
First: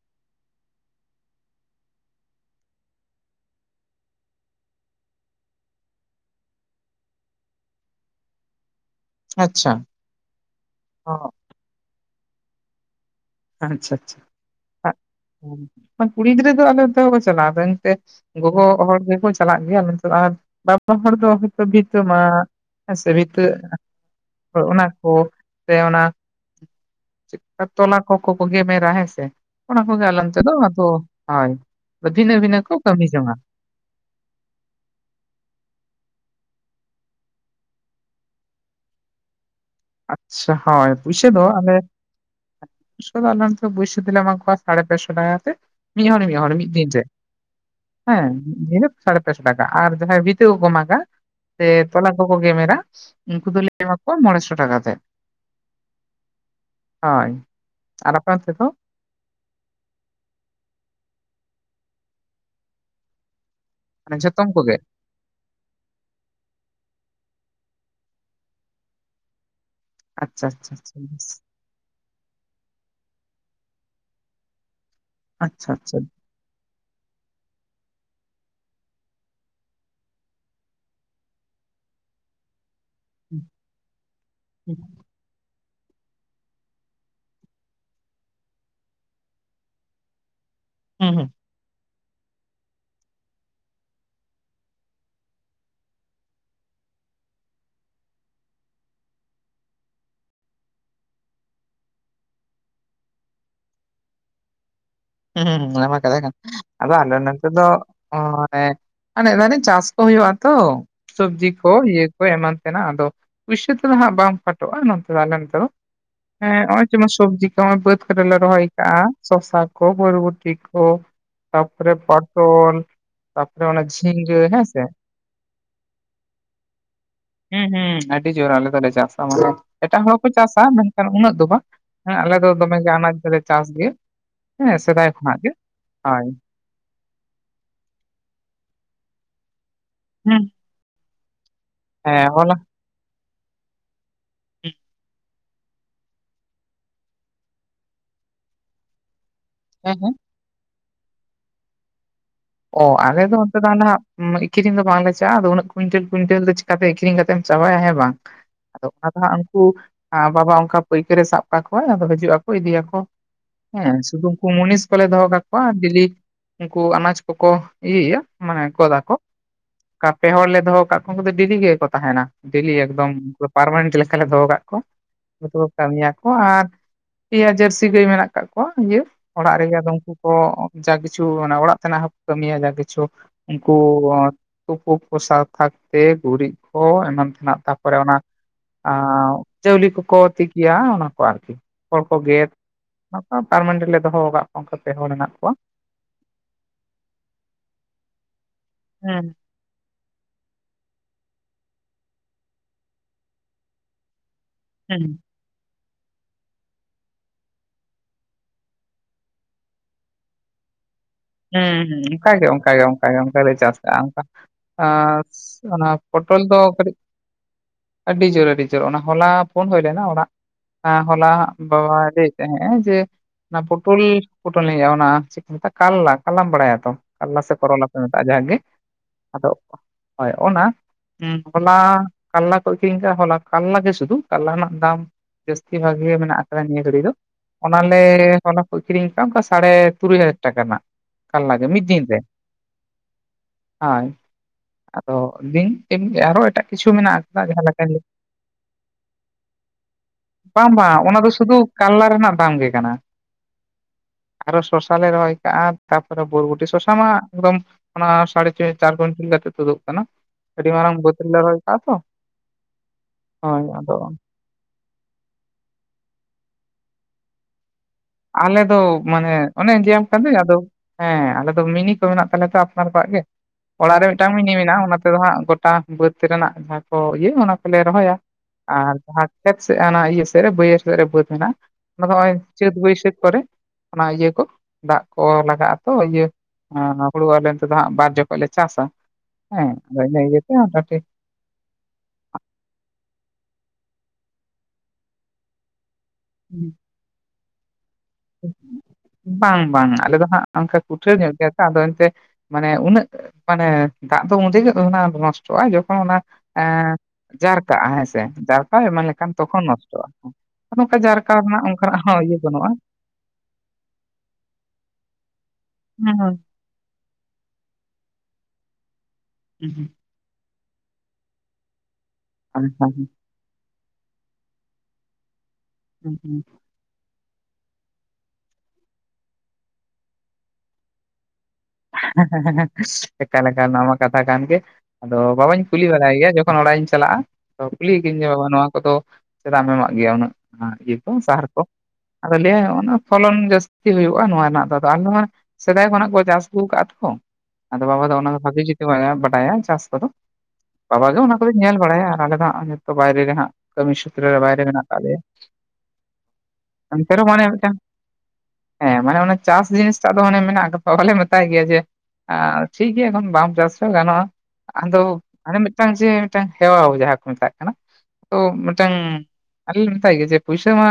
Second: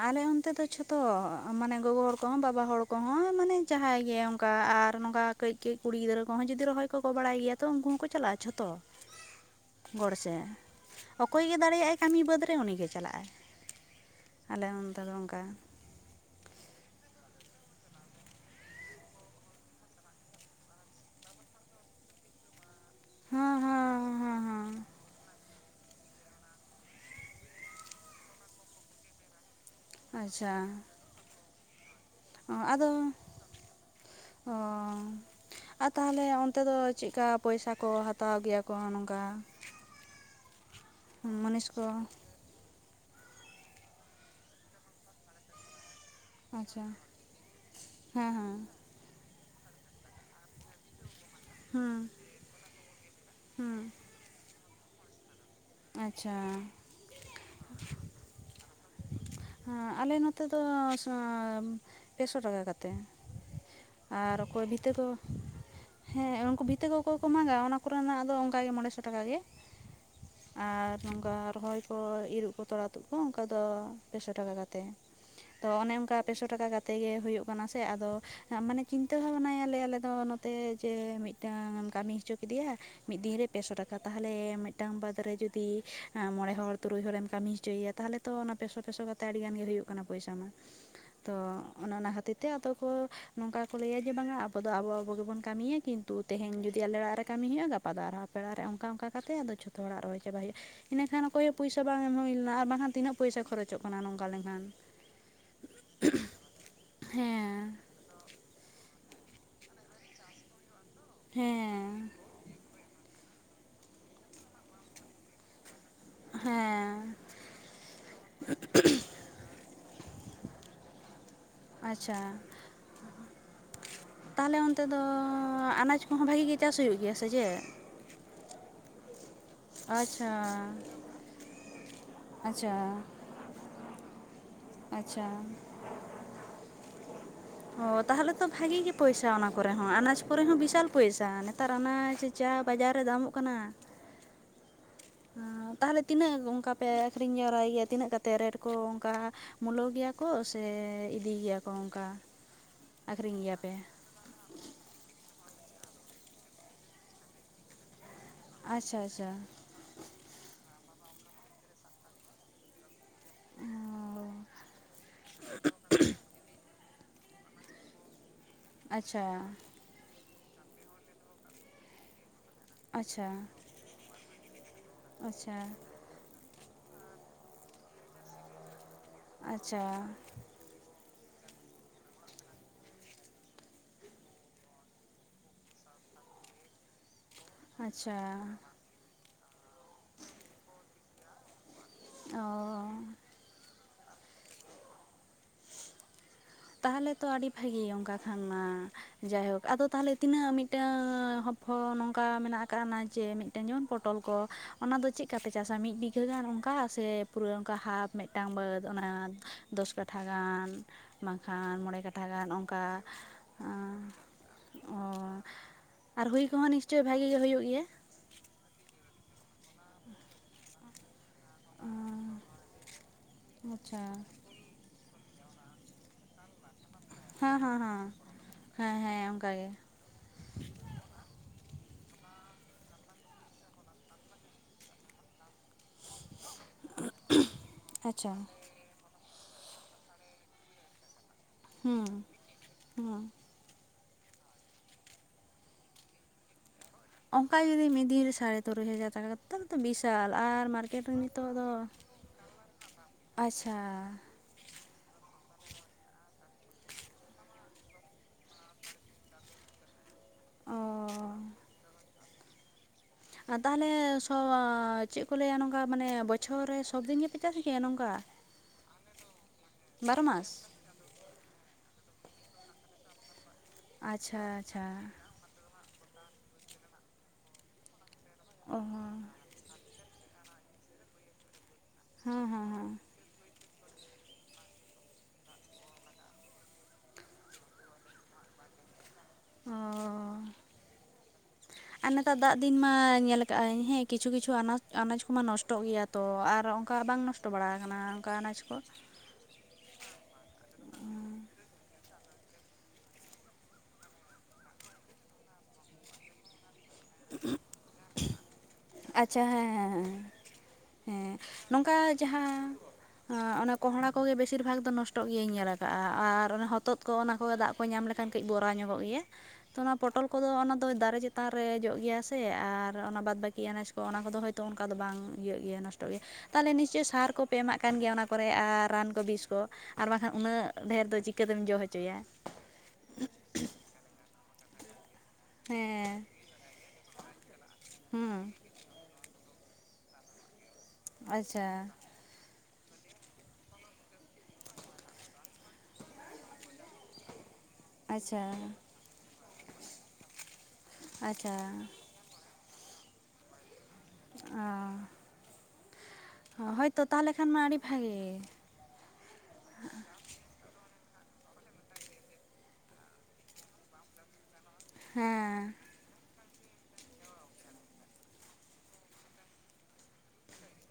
ᱟᱞᱮ ᱚᱱᱛᱮ ᱫᱚ ᱡᱷᱚᱛᱚ ᱢᱟᱱᱮ ᱜᱚᱜᱚ ᱦᱚᱲ ᱠᱚᱦᱚᱸ ᱵᱟᱵᱟ ᱦᱚᱲ ᱠᱚᱦᱚᱸ ᱢᱟᱱᱮ ᱡᱟᱦᱟᱸᱭ ᱜᱮ ᱚᱱ ᱠᱟ ᱟᱨ ᱱᱚᱝᱠᱟ ᱠᱟᱹᱡ ᱠᱟᱹᱡ ᱠᱩᱲᱤ ᱜᱤᱫᱽᱨᱟᱹ ᱠᱚᱦᱚᱸ ᱡᱩᱫᱤ ᱨᱚᱦᱚᱭ ᱠᱚᱠᱚ ᱵᱟᱲᱟᱭ ᱜᱮᱭᱟ ᱛᱚ ᱩᱱᱠᱩ ᱦᱚᱸᱠᱚ ᱪᱟᱞᱟᱜᱼᱟ ᱡᱷᱚᱛᱚ᱾ ᱟᱪᱪᱷᱟ ᱜᱚᱲ ᱥᱮ ᱚ ᱚᱠᱚᱭ ᱜᱮ ᱫᱟᱲᱮᱭᱟᱜᱼᱟᱭ ᱠᱟᱹᱢᱤ ᱵᱟᱹᱫᱽ ᱨᱮ ᱩᱱᱤ ᱜᱮᱭ ᱪᱟᱞᱟᱜᱼᱟᱭ᱾ ᱟᱪᱪᱷᱟ ᱟᱪᱪᱷᱟ ᱟᱞᱮ ᱚᱱᱛᱮ ᱫᱚ ᱚᱱᱠᱟ, ᱠᱩᱲᱤ ᱜᱤᱫᱽᱟᱹ ᱫᱚ ᱟᱞᱮ ᱚᱱᱛᱮ ᱦᱚᱸᱠᱚ ᱪᱟᱞᱟᱜᱼᱟ ᱟᱫᱚ ᱮᱱᱛᱮ ᱜᱚᱜᱚ ᱦᱚᱲ ᱜᱮᱠᱚ ᱪᱟᱞᱟᱜ ᱜᱮᱭᱟ ᱱᱚᱱᱛᱮ ᱟᱨ ᱵᱟᱵᱟ ᱦᱚᱲ ᱫᱚ ᱦᱚᱭᱛᱚ ᱵᱷᱤᱛᱟᱹ ᱢᱟᱜ, ᱦᱮᱸ ᱥᱮ ᱵᱷᱤᱛᱟᱹ ᱦᱮᱸ ᱦᱮᱸ ᱦᱮᱸ ᱦᱮᱸ ᱚᱱᱟ ᱠᱚ, ᱥᱮ ᱚᱱᱟ ᱛᱚᱞᱟ ᱠᱚᱦᱚᱸ ᱠᱚ ᱜᱮᱢᱮᱨᱟ ᱦᱮᱸᱥᱮ᱾ ᱚᱱᱟ ᱠᱚᱜᱮ ᱟᱞᱮ ᱚᱱᱛᱮᱫᱚ ᱟᱪᱪᱷᱟ ᱟᱫᱚ ᱦᱳᱭ ᱵᱷᱤᱱᱟᱹ ᱚ ᱵᱷᱤᱱᱟᱹ ᱠᱚ ᱟᱫᱚ ᱠᱟᱹᱢᱤ ᱡᱚᱝᱟ ᱚ, ᱟᱨ ᱛᱟᱦᱚᱞᱮ ᱚᱱᱛᱮ ᱫᱚ ᱪᱮᱫᱠᱟ ᱯᱚᱭᱥᱟ ᱠᱚ ᱦᱟᱛᱟᱣ ᱜᱮᱭᱟ ᱠᱚ ᱱᱚᱝᱠᱟ? ᱟᱪᱪᱷᱟ ᱦᱳᱭ ᱯᱩᱭᱥᱟᱹ ᱫᱚ ᱢᱩᱱᱤᱥ ᱟᱞᱮ ᱠᱚ ᱯᱩᱭᱥᱟᱹ ᱫᱚ ᱟᱞᱮ ᱱᱚᱛᱮ ᱫᱚ ᱯᱩᱭᱥᱟᱹ ᱫᱞᱮ ᱮᱢᱟ ᱠᱚᱣᱟ ᱥᱟᱲᱮ ᱯᱮᱥᱚ ᱴᱟᱠᱟ ᱠᱟᱛᱮ ᱢᱤᱫᱦᱚᱲ ᱢᱤᱫᱦᱚᱲ ᱾ ᱢᱤᱫ ᱦᱚᱲ ᱢᱤᱫ ᱟᱪᱪᱷᱟ ᱫᱤᱱ ᱨᱮ ᱦᱮᱸ ᱢᱤᱫ ᱫᱤᱱᱨᱮ ᱥᱟᱲᱮ ᱯᱮᱥᱚ ᱴᱟᱠᱟ ᱟᱨ ᱡᱟᱦᱟᱸᱭ ᱵᱷᱤᱛᱚᱹ ᱠᱚᱠᱚ ᱢᱟᱜᱟ, ᱥᱮ ᱦᱩᱸ ᱛᱚᱞᱟ ᱠᱚᱠᱚ ᱜᱮᱢᱮᱨᱟ ᱩᱱᱠᱩ ᱫᱚᱞᱮ ᱦᱩᱸ ᱮᱢᱟ ᱠᱚᱣᱟ ᱢᱚᱬᱮᱸ ᱥᱚ ᱴᱟᱠᱟ ᱠᱟᱛᱮ, ᱟᱪᱪᱷᱟ, ᱦᱳᱭ ᱟᱨ ᱟᱯᱮ ᱚᱱᱛᱮ ᱫᱚ ᱟᱞᱮ ᱱᱚᱛᱮ ᱫᱚ ᱥᱸ ᱯᱮᱥᱚ ᱴᱟᱠᱟ ᱠᱟᱛᱮᱫ ᱢᱟᱱᱮ ᱟᱨ ᱡᱷᱚᱛᱚᱢ ᱚᱠᱚᱭ ᱠᱚᱜᱮ ᱵᱷᱤᱛᱟᱹ ᱠᱚ ᱦᱮᱸ ᱩᱱᱠᱩ ᱵᱷᱤᱛᱟᱹ ᱠᱚ ᱚᱠᱚᱭ ᱠᱚ ᱢᱟᱜᱟ ᱚᱱᱟ ᱠᱚᱨᱮᱱᱟᱜ ᱫᱚ ᱚᱱᱠᱟ ᱜᱮ ᱢᱚᱬᱮᱸ ᱥᱚ ᱴᱟᱠᱟ ᱜᱮ᱾ ᱟᱪᱪᱷᱟ ᱟᱪᱪᱷᱟ ᱟᱪᱪᱷᱟ ᱟᱨ ᱵᱮᱥ, ᱱᱚᱝᱠᱟ ᱨᱚᱦᱚᱭ ᱠᱚ ᱤᱨᱚᱜ ᱠᱚ ᱛᱚᱲᱟ ᱛᱩᱫ ᱠᱚ ᱚᱱᱠᱟ ᱫᱚ ᱯᱮᱥᱚ ᱴᱟᱠᱟ ᱠᱟᱛᱮᱫ, ᱛᱚ ᱟᱪᱪᱷᱟ ᱚᱱᱮ ᱟᱪᱪᱷᱟ ᱚᱱᱠᱟ ᱯᱮᱥᱚ ᱴᱟᱠᱟ ᱠᱟᱛᱮ ᱜᱮ ᱦᱩᱭᱩᱜ ᱠᱟᱱᱟ ᱥᱮ ᱟᱫᱚ ᱢᱟᱱᱮ ᱪᱤᱱᱛᱟᱹ ᱵᱷᱟᱵᱱᱟᱭᱟᱞᱮ ᱟᱞᱮ ᱫᱚ ᱱᱚᱛᱮ ᱡᱮ ᱢᱤᱫ ᱴᱟᱝ ᱮᱢ ᱠᱟᱹᱢᱤ ᱦᱚᱪᱚ ᱠᱮᱫᱮᱭᱟ ᱢᱤᱫ ᱫᱤᱱ ᱦᱩᱸ ᱨᱮ ᱯᱮᱥᱚ ᱴᱟᱠᱟ ᱛᱟᱦᱚᱞᱮ ᱦᱩᱸ ᱢᱤᱫᱴᱟᱝ ᱵᱟᱫ ᱨᱮ ᱡᱩᱫᱤ ᱟᱸ ᱢᱚᱸᱬᱮ ᱦᱚᱲ ᱛᱩᱨᱩᱭ ᱦᱚᱲᱮᱢ ᱠᱟᱢᱤ ᱦᱚᱪᱚᱭᱮᱭᱟ ᱛᱟᱦᱟᱞᱮ ᱛᱚ ᱚᱱᱟ ᱯᱮᱥᱚ ᱯᱮᱥᱚ ᱠᱟᱛᱮ ᱟᱹᱰᱤ ᱜᱮ ᱦᱩᱭᱩᱜ ᱠᱟᱱᱟ ᱯᱩᱭᱥᱟ ᱢᱟ᱾ ᱦᱩᱸ ᱛᱚ ᱦᱩᱸ ᱚᱱᱮ ᱚᱱᱟ ᱠᱷᱟᱛᱤᱨ ᱛᱮ ᱟᱫᱚ ᱠᱚ ᱱᱚᱝᱠᱟ ᱠᱚ ᱞᱟᱹᱭᱟ ᱡᱮ ᱵᱟᱝᱟ ᱟᱵᱚ ᱫᱚ ᱟᱵᱚ ᱟᱵᱚ ᱜᱮᱵᱚᱱ ᱠᱟᱢᱤᱭᱟ ᱠᱤᱱ ᱛᱩ ᱛᱮᱦᱮᱧ ᱡᱩᱫᱤ ᱟᱞᱮ ᱚᱲᱟᱜ ᱨᱮ ᱠᱟᱢᱤ ᱦᱩᱭᱩᱜᱼᱟ ᱜᱟᱯᱟ ᱫᱚ ᱟᱨᱦᱚ ᱟᱯᱮ ᱚᱲᱟᱜ ᱨᱮ ᱚᱝᱠᱟ ᱚᱝᱠᱟ ᱠᱟᱛᱮ ᱟᱫᱚ ᱡᱷᱚᱛᱚ ᱦᱚᱲᱟᱜ ᱨᱚᱦᱚᱭ ᱪᱟᱵᱟ ᱦᱩᱭᱩᱜᱼᱟ᱾ ᱤᱱᱟᱹ ᱠᱷᱟᱱ ᱚᱠᱚᱭ ᱦᱚᱸ ᱯᱩᱭᱥᱟ ᱵᱟᱝ ᱮᱢ ᱦᱩᱭ ᱞᱮᱱᱟ ᱟᱨ ᱵᱟᱝᱠᱷᱟᱱ ᱛᱤᱱᱟᱹᱜ ᱯᱚᱭᱥᱟᱹ ᱠᱷᱚᱨᱚᱪᱚᱜ ᱠᱟᱱᱟ ᱱᱚᱝᱠᱟ ᱞᱮᱱᱠᱷᱟᱱ᱾ ᱦᱮᱸᱦᱮᱸ ᱚᱱᱟᱢᱟ ᱠᱟᱛᱷᱟ ᱠᱟᱱ, ᱟᱫᱚ ᱟᱞᱮ ᱱᱚᱛᱮ ᱫᱚ ᱦᱮᱸ ᱚᱻᱱᱮ ᱟᱱᱮᱡ ᱫᱷᱟᱱᱮᱡ ᱪᱟᱥ ᱠᱚ ᱦᱩᱭᱩᱜᱼᱟ ᱛᱚ᱾ ᱥᱚᱵᱽᱡᱤ ᱠᱚ ᱤᱭᱟᱹ ᱦᱮᱸ ᱠᱚ ᱮᱢᱟᱱ ᱛᱮᱱᱟᱜ ᱟᱫᱚ ᱯᱩᱭᱥᱟᱹ ᱛᱮᱫᱚ ᱦᱟᱸᱜ ᱵᱟᱢ ᱯᱷᱟᱴᱚᱜᱼᱟ ᱱᱚᱛᱮ ᱫᱚ ᱟᱞᱮ ᱱᱚᱛᱮ ᱫᱚ᱾ ᱦᱮᱸ ᱦᱚᱜᱼᱚᱭ ᱡᱮᱢᱚᱱ ᱥᱚᱵᱽᱡᱤ ᱠᱚ ᱵᱟᱹᱫᱽ ᱠᱚᱨᱮᱞᱮ ᱨᱚᱦᱚᱭ ᱟᱠᱟᱜᱼᱟ ᱥᱚᱥᱟ ᱠᱚ ᱵᱷᱚᱨᱵᱷᱚᱴᱤ ᱠᱚ ᱛᱟᱯᱚᱨᱮ ᱟᱪᱪᱷᱟ ᱯᱚᱴᱚᱞ ᱛᱟᱯᱚᱨᱮ ᱚᱱᱮ ᱡᱷᱤ ᱛᱟᱦᱚᱞᱮ ᱚᱱᱛᱮ ᱫᱚᱻ ᱟᱱᱟᱡ ᱠᱚᱷᱚᱸ ᱵᱷᱟᱜᱤ ᱜᱮ ᱪᱟᱥ ᱦᱩᱭᱩᱜ ᱜᱮᱭᱟ ᱥᱮ ᱪᱮᱫ? ᱦᱩᱸ ᱦᱩᱸ ᱟᱹᱰᱤ ᱡᱳᱨ ᱟᱞᱮ ᱫᱚᱞᱮ ᱪᱟᱥ ᱴᱮᱢᱟᱴᱟᱞ ᱮᱴᱟᱜ ᱦᱚᱲ ᱦᱟᱸᱠᱚ ᱟᱪᱪᱷᱟ ᱪᱟᱥᱟ ᱢᱮᱱᱠᱷᱟᱱ ᱩᱱᱟᱹᱜ ᱫᱚ ᱵᱟᱝ ᱦᱮᱸ ᱟᱞᱮ ᱫᱚ ᱟᱪᱪᱷᱟ ᱫᱚᱢᱮᱜᱮ ᱟᱱᱟᱪ ᱫᱚ ᱞᱮ ᱪᱟᱥ ᱜᱮᱭᱟ᱾ ᱦᱮᱸ ᱥᱮᱫᱟᱭ ᱟᱪᱪᱷᱟ ᱠᱷᱚᱱᱟᱜ ᱜᱮ ᱦᱳᱭ᱾ ᱚ ᱛᱟᱦᱟᱞᱮ ᱛᱚ ᱵᱷᱟᱜᱤ ᱜᱮ ᱯᱚᱭᱥᱟ ᱚᱱᱟ ᱠᱚᱨᱮ ᱦᱚᱸ ᱟᱱᱟᱡᱽ ᱠᱚᱨᱮ ᱦᱩᱸ ᱦᱚᱸ ᱵᱤᱥᱟᱞ ᱯᱚᱭᱥᱟ ᱚᱱᱮ ᱱᱤᱛᱟᱨ ᱟᱱᱟᱡᱽ ᱦᱮᱸ ᱡᱟ ᱵᱟᱡᱟᱨ ᱨᱮ ᱫᱟᱢᱚᱜ ᱠᱟᱱᱟ᱾ ᱦᱩᱸ ᱚᱸ ᱛᱟᱦᱟᱞᱮ ᱛᱤᱱᱟᱹᱜ ᱚᱱᱠᱟ ᱯᱮ ᱟᱹᱠᱷᱨᱤᱧ ᱡᱟᱣᱨᱟᱭ ᱜᱮᱭᱟ ᱛᱤᱱᱟᱹᱜ ᱠᱟᱛᱮᱫ ᱨᱮᱴᱠᱚ ᱚᱱᱠᱟ ᱢᱩᱞᱟᱹᱣ ᱦᱮᱸ ᱜᱮᱭᱟ ᱦᱮᱸ ᱠᱚ ᱥᱮ ᱤᱫᱤ ᱜᱮᱭᱟ ᱠᱚ ᱚᱱᱠᱟ? ᱚ ᱟᱞᱮ ᱫᱚ ᱟᱹᱠᱷᱨᱤᱧ ᱱᱚᱛᱮ ᱫᱚ ᱫ ᱜᱮᱭᱟᱯᱮ ᱱᱟᱦᱟᱜ ᱩᱸ ᱟᱹᱠᱷᱤᱧ ᱫᱚ ᱵᱟᱝᱞᱮ ᱪᱟᱞᱟᱜᱼᱟ ᱟᱫᱚ ᱩᱱᱟᱹᱜ ᱠᱩᱭᱱᱴᱮᱞ ᱠᱩᱭᱱᱴᱮᱞ ᱫᱚ ᱪᱤᱠᱟᱛᱮ ᱟᱹᱠᱷᱨᱤᱧ ᱠᱟᱛᱮᱢ ᱪᱟᱵᱟᱭᱟ ᱦᱮᱸ ᱵᱟᱝ᱾ ᱟᱫᱚ ᱟᱪᱪᱷᱟ ᱚᱱᱟ ᱫᱚ ᱟᱪᱪᱷᱟ ᱦᱟᱸᱜ ᱩᱱᱠᱩ ᱟᱸ ᱵᱟᱵᱟ ᱚᱱᱠᱟ ᱯᱟᱹᱭᱠᱟᱹᱨᱮ ᱥᱟᱵ ᱠᱟᱫ ᱠᱚᱣᱟᱭ ᱟᱫᱚ ᱦᱤᱡᱩᱜ ᱟᱠᱚ ᱤᱫᱤᱭᱟᱠᱚ᱾ ᱦᱮᱸ ᱚ ᱥᱩᱫᱩ ᱩᱱᱠᱩ ᱢᱩᱱᱤᱥ ᱠᱚᱞᱮ ᱫᱚᱦᱚᱸ ᱠᱟᱠᱚᱣᱟ ᱰᱮᱞᱤ ᱩᱱᱠᱩ ᱟᱱᱟᱡᱽ ᱠᱚᱠᱚ ᱤᱭᱟᱹᱭᱟ ᱢᱟᱱᱮ ᱜᱚᱫᱟᱠᱚ᱾ ᱟᱪᱪᱷᱟ ᱚᱱᱠᱟ ᱯᱮ ᱦᱚᱲ ᱞᱮ ᱫᱚᱦᱚ ᱠᱟᱜ ᱠᱚᱣᱟ ᱩᱱᱠᱩ ᱫᱚ ᱰᱮᱞᱤ ᱜᱮᱠᱚ ᱛᱟᱦᱮᱱᱟ ᱰᱮᱞᱤ ᱮᱠᱫᱚᱢ ᱟᱪᱪᱷᱟ ᱩᱱᱠᱩ ᱫᱚ ᱯᱟᱨᱢᱟᱱᱮᱴ ᱞᱮ ᱠᱟᱞᱮ ᱫᱚᱦᱚ ᱠᱟᱜ ᱠᱚᱣᱟ ᱩᱱᱠᱩ ᱟᱪᱪᱷᱟ ᱫᱚ ᱠᱟᱢᱤᱭᱟ ᱠᱚ ᱟᱨ ᱯᱤᱭᱟ ᱡᱟᱹᱨᱥᱤ ᱜᱟᱹᱭ ᱢᱮᱱᱟᱜ ᱠᱟᱜ ᱠᱚᱣᱟ ᱤᱭᱟᱹ ᱚᱲᱟᱜ ᱨᱮᱜᱮ ᱟᱪᱪᱷᱟ ᱟᱫᱚ ᱩᱱᱠᱩ ᱠᱚ ᱡᱟ ᱠᱤᱪᱷᱩ ᱚᱱᱮ ᱚᱲᱟᱜ ᱛᱮᱱᱟᱜ ᱦᱚᱸ ᱠᱟᱢᱤᱭᱟ ᱡᱟ ᱠᱤᱪᱷᱩ ᱩᱱᱠᱩ ᱚᱸ ᱛᱩᱯᱩ ᱠᱚ ᱥᱟᱶ ᱛᱷᱟᱠᱛᱮ ᱜᱩᱨᱤᱡ ᱠᱚ ᱮᱢᱟᱱ ᱛᱮᱱᱟᱜ᱾ ᱛᱟᱯᱚᱨᱮ ᱚᱱᱟ ᱟᱪᱪᱷᱟ ᱟᱸᱣ ᱪᱟᱣᱞᱤ ᱠᱚᱠᱚ ᱛᱤᱠᱤᱭᱟ ᱚᱱᱟ ᱠᱚ ᱟᱨᱠᱤ᱾ ᱦᱚᱲ ᱠᱚ ᱚ ᱜᱮᱫ ᱩᱱᱟᱹ ᱥᱟᱱᱛᱟᱲ ᱥᱟᱱᱛᱟᱲ ᱢᱟᱹᱱ ᱚᱞᱮ ᱫᱚᱦᱚ ᱟᱠᱟᱫ ᱠᱚᱣᱟ ᱚᱱᱠᱟ ᱯᱮ ᱦᱚᱲ ᱦᱮᱱᱟᱜ ᱠᱚᱣᱟ ᱛᱟᱦᱟᱞᱮ ᱛᱚ ᱟᱹᱰᱤ ᱵᱷᱟᱹᱜᱤ ᱚᱱᱠᱟ ᱠᱷᱟᱱ ᱢᱟ ᱦᱩᱸ ᱡᱟᱭᱦᱳᱠ ᱟᱫᱚ ᱛᱟᱦᱟᱞᱮ ᱛᱤᱱᱟᱹᱜ ᱢᱤᱫᱴᱟᱝ ᱦᱚᱯᱷᱚ ᱱᱚᱝᱠᱟ ᱢᱮᱱᱟᱜ ᱠᱟᱜ-ᱟ ᱡᱮ ᱢᱤᱫᱴᱮᱱ ᱡᱮᱢᱚᱱ ᱯᱚᱴᱚᱞ ᱠᱚ ᱚᱱᱟ ᱦᱩᱸ ᱫᱚ ᱪᱤᱠᱟ ᱯᱮ ᱪᱟᱥᱟ ᱢᱤᱫ ᱵᱤᱜᱷᱟᱹ ᱜᱟᱱ ᱚᱱᱠᱟ ᱥᱮ ᱯᱩᱨᱟᱹ ᱚᱱᱠᱟ ᱦᱟᱯ ᱢᱤᱫᱴᱟᱝ ᱵᱟᱹᱫᱽ ᱚᱱᱟ? ᱫᱚᱥ ᱠᱟᱴᱷᱟ ᱜᱟᱱ᱾ ᱵᱟᱝᱠᱷᱟᱱ ᱦᱩᱸ ᱢᱚᱬᱮ ᱦᱩᱸ ᱠᱟᱴᱷᱟ ᱚᱱᱠᱟᱜᱮ ᱜᱟᱱ ᱚᱱᱠᱟ ᱚᱱᱠᱟᱜᱮ ᱚᱱᱠᱟᱜᱮ ᱚᱱᱠᱟᱞᱮ ᱪᱟᱥ ᱠᱟᱜᱼᱟ ᱚᱱᱠᱟ ᱟᱸᱚᱻ᱾ ᱟᱨ ᱚᱱᱟ ᱟᱨ ᱯᱚᱴᱚᱞ ᱦᱩᱭ ᱫᱚ ᱠᱚᱦᱚᱸ ᱠᱟᱹᱴᱤᱡ ᱱᱤᱥᱪᱳᱭ ᱵᱷᱟᱜᱤ ᱜᱮ ᱦᱩᱭᱩᱜ ᱜᱮᱭᱟ᱾ ᱟᱹᱰᱤ ᱡᱳᱨ ᱟᱹᱰᱤ ᱡᱳᱨ ᱚᱱᱟ ᱦᱚᱞᱟ ᱯᱷᱳᱱ ᱦᱩᱭ ᱞᱮᱱᱟ ᱚᱲᱟᱜ ᱮᱸ ᱦᱚᱞᱟ ᱵᱟᱵᱟᱭ ᱞᱟᱹᱭᱮᱫ ᱛᱟᱦᱮᱸᱜ-ᱟ ᱡᱮ ᱚᱱᱟ ᱯᱤᱴᱚᱴᱳᱞ ᱟᱪᱪᱷᱟ ᱯᱳᱴᱳᱞᱤᱧ ᱞᱮᱭᱮᱜ-ᱥ ᱚᱱᱟ ᱪᱮᱠᱚ ᱢᱮᱛᱟᱜ ᱠᱟᱞᱞᱟ᱾ ᱠᱟᱞᱞᱟᱢ ᱵᱟᱲᱟᱭᱟ ᱛᱚ ᱠᱟᱞᱞᱟ ᱥᱮ ᱦᱮᱸ ᱦᱮᱸ ᱠᱚᱨᱚᱞᱟ ᱦᱮᱸ ᱢᱮᱛᱟᱜᱼᱟ ᱡᱟᱦᱟᱱᱟᱜᱮ ᱦᱮᱸ ᱦᱮᱸ ᱟᱫᱚ ᱚᱱᱠᱟᱜᱮ ᱦᱚᱭ ᱚᱱᱟ ᱦᱩᱸ ᱦᱚᱞᱟ ᱠᱟᱲᱞᱞᱞᱟ ᱠᱚ ᱟᱹᱠᱷᱨᱤᱧ ᱠᱟᱜ-ᱟ ᱦᱚᱞᱟ ᱠᱟᱞᱞᱟ ᱜᱮ ᱥᱩᱫᱷᱩ ᱠᱟᱞᱞᱟ ᱨᱮᱱᱟᱜ ᱫᱟᱢ ᱡᱟᱹᱥᱛᱤ ᱵᱷᱟᱜᱤ ᱢᱮᱱᱟᱜ ᱠᱟᱫᱟ ᱱᱤᱭᱟᱹ ᱜᱷᱟᱹᱲᱤ ᱫᱚ ᱚᱱᱟᱞᱮ ᱟᱪᱪᱷᱟ ᱦᱚᱞᱚ ᱠᱚ ᱟᱹᱠᱷᱨᱤᱧ ᱠᱟᱜ-ᱟ ᱚᱱᱠᱟ ᱥᱟᱲᱮ ᱛᱩᱨᱩᱭ ᱦᱟᱡᱟᱨ ᱴᱟᱠᱟ ᱨᱮᱱᱟᱜ ᱠᱟᱞᱞᱟᱜᱮ ᱢᱤᱫ ᱫᱤᱱ ᱦᱩᱸ ᱨᱮ᱾ ᱦᱩᱸ ᱦᱳᱭ ᱟᱫᱚ ᱫᱤᱱ ᱮᱢᱱᱤᱜᱮ ᱟᱨᱦᱚᱸ ᱮᱴᱟᱜ ᱠᱤᱪᱷᱩ ᱢᱮᱱᱟᱜ-ᱟ᱾ ᱚᱱᱠᱟ ᱡᱩᱫᱤ ᱢᱤᱫ ᱫᱤᱱ ᱨᱮ ᱥᱟᱲᱮ ᱛᱩᱨᱩᱭ ᱦᱟᱡᱟᱨ ᱴᱟᱠᱟ ᱠᱟᱛᱮᱫ ᱛᱟᱦᱟᱞᱮ ᱛᱚ ᱵᱤᱥᱟᱞ ᱟᱨ ᱢᱟᱨᱠᱮᱴ ᱨᱮ ᱱᱤᱛᱚᱜ ᱫᱚ ᱚᱠᱟ ᱨᱮᱱᱟᱜ ᱫᱟᱢ [inaudible] ᱟᱪᱪᱷᱟ᱾ ᱟᱨᱦᱚ ᱥᱚᱥᱟ ᱞᱮ ᱨᱚᱦᱚᱭ ᱟᱠᱟᱜᱼᱟ᱾ ᱛᱟᱯᱚᱨᱮ ᱵᱚᱨᱵᱩᱴᱤ ᱥᱚᱥᱟ ᱢᱟ ᱮᱠᱫᱚᱢ ᱚᱱᱟ ᱥᱟᱲᱮ ᱪᱚᱭ ᱪᱟᱨ ᱠᱩᱱᱴᱮᱞ ᱠᱟᱛᱮ ᱛᱩᱫᱩᱜ ᱠᱟᱱᱟ᱾ ᱟᱹᱰᱤ ᱚᱻ ᱢᱟᱨᱟᱝ ᱵᱟᱹᱛ ᱨᱮᱠᱮ ᱨᱚᱦᱚᱭ ᱠᱟᱜᱟ ᱛᱚ, ᱦᱳᱭ ᱛᱟᱦᱚᱞᱮ ᱟᱫᱚ ᱥᱚ ᱪᱮᱫ ᱠᱚ ᱞᱟᱹᱭᱟ ᱱᱚᱝᱠᱟ ᱢᱟᱱᱮ ᱵᱚᱪᱷᱚᱨ ᱨᱮ ᱥᱚᱵ ᱫᱤᱱ ᱜᱮᱯᱮ ᱪᱟᱥ ᱠᱮᱭᱟ ᱱᱚᱝᱠᱟ? ᱟᱞᱮ ᱫᱚ ᱢᱟᱱᱮ ᱚᱱᱮᱧ ᱞᱟᱹᱭᱟᱢ ᱵᱟᱨᱚ ᱠᱟᱱᱫᱚ ᱢᱟᱥ ᱟᱫᱚ ᱦᱮᱸ ᱟᱞᱮ ᱫᱚ ᱢᱤᱱᱤ ᱠᱚ ᱢᱮᱱᱟᱜ ᱛᱟᱞᱮᱭᱟ ᱛᱚ ᱟᱯᱱᱟᱨ ᱠᱚᱣᱟᱜ ᱜᱮ ᱚᱲᱟᱜ ᱨᱮ ᱢᱤᱫᱴᱟᱝ ᱟᱪᱪᱷᱟ ᱢᱤᱱᱤ ᱢᱮᱱᱟᱜᱼᱟ ᱟᱪᱪᱷᱟ ᱚᱱᱟ ᱛᱮᱫᱚ ᱦᱟᱸᱜ ᱜᱚ ᱜᱚᱴᱟ ᱵᱟᱹᱫᱽ ᱨᱮᱱᱟᱜ ᱡᱟᱦᱟᱸ ᱠᱚ ᱤᱭᱟᱹ ᱚᱱᱟ ᱠᱚᱞᱮ ᱨᱚᱦᱚᱭᱟ ᱚ ᱟᱨ ᱦᱚᱸ ᱡᱟᱦᱟᱸ ᱠᱷᱮᱛ ᱥᱮᱫ ᱚᱱᱟ ᱤᱭᱟᱹ ᱥᱮᱫ ᱨᱮ ᱵᱟᱹᱭᱦᱟᱹᱲ ᱥᱮᱫ ᱨᱮ ᱵᱟᱹᱫᱽ ᱢᱮᱱᱟᱜᱼᱟ ᱚᱱᱟ ᱫᱚ ᱦᱚᱸ ᱦᱚᱸ ᱪᱟᱹᱛ ᱦᱚᱸ ᱵᱟᱹᱭᱥᱟᱹ ᱠᱷᱮᱛ ᱠᱚᱨᱮ ᱚᱱᱟ ᱤᱭᱟᱹ ᱠᱚ ᱫᱟᱜ ᱠᱚ ᱞᱟᱜᱟᱜ ᱟᱛᱚ ᱤᱭᱟᱹ ᱦᱩᱲᱩ ᱟᱞᱮᱱ ᱛᱚ ᱦᱟᱜ ᱵᱟᱨ ᱡᱚᱠᱷᱚᱡ ᱞᱮ ᱪᱟᱥᱟ ᱦᱮᱸ ᱚᱻ ᱟᱫᱚ ᱤᱱᱟᱹ ᱤᱭᱟᱹᱛᱮ ᱢᱚᱴᱟ ᱟᱨ ᱱᱮᱛᱟᱨ ᱫᱟᱜ ᱫᱤᱱ ᱢᱟ ᱧᱮᱞ ᱠᱟᱡᱟᱹᱧ ᱦᱮᱸ ᱠᱤᱪᱷᱩ ᱠᱤᱪᱷᱩ ᱟᱱᱟ ᱟᱱᱟᱡᱽ ᱠᱚᱢᱟ ᱱᱚᱥᱴᱚᱜ ᱜᱮᱭᱟ, ᱛᱚ ᱟᱨ ᱚᱱᱠᱟ ᱵᱟᱝ ᱱᱚᱥᱴᱚ ᱵᱟᱲᱟ ᱟᱠᱟᱱᱟ᱾ ᱚᱱᱠᱟ ᱟᱱᱟᱡ ᱠᱚ ᱵᱟᱝ ᱵᱟᱝ ᱟᱞᱮ ᱫᱚ ᱦᱟᱸᱜ ᱚᱱᱠᱟ ᱠᱩᱴᱷᱟᱹ ᱧᱚᱜ ᱜᱮᱭᱟ ᱛᱚ ᱟᱫᱚ ᱮᱱᱛᱮ ᱢᱟᱱᱮ ᱩᱱᱟᱹᱜ ᱢᱟᱱᱮ ᱫᱟᱜ ᱫᱚ ᱩᱱᱫᱮᱜᱮ ᱱᱚᱥᱴᱚᱜᱼᱟ ᱡᱚᱠᱷᱚᱱ ᱚᱱᱟ ᱮ ᱡᱟᱨᱠᱟ ᱦᱮᱸ ᱥᱮ ᱡᱟᱨᱠᱟ ᱮᱢ ᱞᱮᱠᱷᱟᱱ ᱟᱪᱪᱷᱟ ᱛᱚᱠᱷᱚᱱ ᱦᱮᱸ ᱦᱮᱸ ᱱᱚᱥᱴᱚᱜᱼᱟ ᱦᱮᱸ ᱱᱚᱝᱠᱟ ᱡᱟᱨ ᱦᱮᱸ ᱠᱟᱨ ᱨᱮᱱᱟᱜ ᱱᱚᱝᱠᱟ ᱚᱱᱠᱟᱱᱟᱜ ᱦᱚᱸ ᱤᱭᱟᱹ ᱵᱟᱹᱱᱩᱜᱼᱟ᱾ ᱡᱟᱦᱟᱸ ᱚᱱᱟ ᱠᱚᱦᱲᱟ ᱠᱚᱜᱮ ᱵᱮᱥᱤᱨ ᱵᱷᱟᱜᱽ ᱫᱚ ᱱᱚᱥᱴᱚᱜ ᱜᱮᱤᱭᱟᱹᱧ ᱧᱮᱞ ᱟᱠᱟᱫᱼᱟ ᱦᱩᱸ ᱦᱩᱸ ᱟᱨ ᱚᱱᱮ ᱦᱚᱛᱚᱫ ᱠᱚ ᱚᱱᱟ ᱠᱚ ᱫᱟᱜ ᱠᱚ ᱧᱟᱢ ᱞᱮᱠᱷᱟᱱ ᱠᱟᱹᱡ ᱵᱚᱨᱟᱣ ᱧᱚᱜᱚᱜ ᱜᱮᱭᱟ ᱛᱚ ᱚᱱᱟ ᱯᱚᱴᱚᱞ ᱠᱚᱫᱚ ᱚᱱᱟ ᱫᱚ ᱫᱟᱨᱮ ᱪᱮᱛᱟᱱ ᱨᱮ ᱡᱚᱜ ᱜᱮᱭᱟ ᱥᱮ ᱦᱩᱸ ᱦᱩᱸ ᱟᱨ ᱦᱩᱸ ᱚᱱᱟ ᱵᱟᱫ ᱵᱟᱹᱠᱤ ᱟᱱᱟᱡᱽ ᱠᱚ ᱚᱱᱟ ᱠᱚᱫᱚ ᱦᱳᱭᱛᱳ ᱚᱱᱠᱟ ᱫᱚ ᱵᱟᱝ ᱤᱭᱟᱹᱜ ᱜᱮᱭᱟ ᱱᱚᱥᱴᱚᱜ ᱦᱩᱸ ᱜᱮᱭᱟ ᱦᱩᱸ ᱛᱟᱦᱚᱞᱮ ᱱᱤᱥᱪᱚᱭ ᱥᱟᱨ ᱠᱚ ᱯᱮ ᱮᱢᱟᱜ ᱠᱟᱱ ᱜᱮᱭᱟ ᱚᱱᱟ ᱠᱚᱨᱮ ᱟᱨ ᱨᱟᱱ ᱠᱚ ᱵᱤᱥ ᱠᱚ ᱟᱨ ᱵᱟᱝᱠᱷᱟᱱ ᱩᱱᱟᱹᱜ ᱰᱷᱮᱨ ᱫᱚ ᱪᱤᱠᱟᱹᱛᱮᱢ ᱡᱚ ᱦᱚᱪᱚᱭᱟ? [unintelligible] ᱮᱠᱟᱞ ᱮᱠᱟᱞ ᱱᱚᱣᱟ ᱢᱟ ᱠᱟᱛᱷᱟ ᱠᱟᱱ ᱜᱮ ᱟᱫᱚ ᱵᱟᱵᱟᱧ ᱠᱩᱞᱤ ᱦᱮᱸ ᱵᱟᱲᱟᱭᱟ ᱡᱚ ᱛᱚᱠᱷᱚᱱ ᱚᱲᱟᱜ ᱤᱧ ᱪᱟᱞᱟᱜᱼᱟ ᱛᱚ ᱠᱩᱞᱤᱭᱟᱸᱧ ᱡᱮ ᱵᱟᱵᱟ ᱦᱩᱸ ᱱᱚᱣᱟ ᱠᱚᱫᱚ ᱪᱮᱫᱟᱜ ᱮᱢᱟᱜ ᱜᱮᱭᱟ ᱩᱱᱟᱹᱜ? ᱦᱟ ᱤᱭᱟᱠᱚ ᱥᱟᱨ ᱠᱚ ᱟᱪᱪᱷᱟ ᱟᱫᱚ ᱞᱟᱹᱭ ᱚᱱᱟ ᱯᱷᱚᱞᱚᱱ ᱡᱟᱹᱥᱛᱤ ᱦᱩᱭᱩᱜᱼᱟ ᱱᱚᱣᱟ ᱨᱮᱱᱟᱜ ᱫᱚ ᱟᱞᱮᱦᱚ ᱥᱮᱫᱟᱭ ᱠᱷᱚᱱᱟᱜ ᱠᱚ ᱪᱟᱥ ᱟᱹᱜᱩᱣ ᱠᱟᱜᱼᱟ ᱛᱚ ᱟᱫᱚ ᱵᱟᱵᱟ ᱫᱚ ᱚᱱᱟ ᱫᱚ ᱟᱪᱪᱷᱟ ᱵᱷᱟᱜᱤ ᱡᱩᱫᱮ ᱵᱟᱰᱟᱭᱟ ᱪᱟᱥ ᱠᱚᱫᱚ ᱵᱟᱵᱟ ᱜᱮ ᱚᱱᱟ ᱠᱚᱫᱚ ᱟᱪᱪᱷᱟ ᱧᱮᱞ ᱵᱟᱲᱟᱭᱟ ᱟᱨ ᱟᱞᱮ ᱫᱚᱜ ᱡᱚᱛᱚ ᱵᱟᱭᱨᱮ ᱨᱮ ᱦᱟᱸᱜ ᱠᱟᱹᱢᱤ ᱥᱩᱛᱨᱚ ᱨᱮ ᱵᱟᱭᱨᱮ ᱢᱮᱱᱟᱜ ᱠᱟ ᱞᱮᱭᱟ ᱚ ᱦᱳᱭᱛᱚ ᱮᱱᱛᱮ ᱨᱮᱦᱚ ᱛᱟᱦᱚᱞᱮ ᱢᱟᱱᱮ ᱠᱷᱟᱱ ᱢᱟ ᱟᱹᱰᱤ ᱢᱤᱫᱴᱟᱝ ᱵᱷᱟᱜᱮ ᱦᱮᱸ ᱢᱟᱱᱮ ᱚᱱᱟ ᱪᱟᱥ ᱡᱤᱱᱤᱥᱴᱟ ᱫᱚ ᱚᱱᱮ ᱢᱮᱱᱟᱜ ᱟᱠᱟᱫ ᱛᱟᱦᱚᱞᱮ ᱢᱮᱛᱟᱭ ᱜᱮᱭᱟ ᱡᱮ ᱴᱷᱤᱠ ᱜᱮᱭᱟ ᱮᱠᱷᱚᱱ ᱵᱟᱢ ᱪᱟᱥᱚ ᱜᱟᱱᱚᱜᱼᱟ᱾ ᱟᱫᱚ ᱦᱮᱸ ᱢᱤᱫ ᱴᱟᱝ ᱡᱮ ᱢᱤᱫ ᱴᱟᱝ ᱦᱮᱣᱟ ᱡᱟᱦᱟᱸ ᱠᱚ ᱢᱮᱛᱟᱜ ᱠᱟᱱᱟ, ᱛᱚ ᱢᱤᱫᱴᱟᱝ ᱟᱞᱮ ᱞᱮ ᱢᱮᱛᱟᱭ ᱜᱮᱭᱟ ᱡᱮ ᱯᱩᱭᱥᱟ ᱢᱟ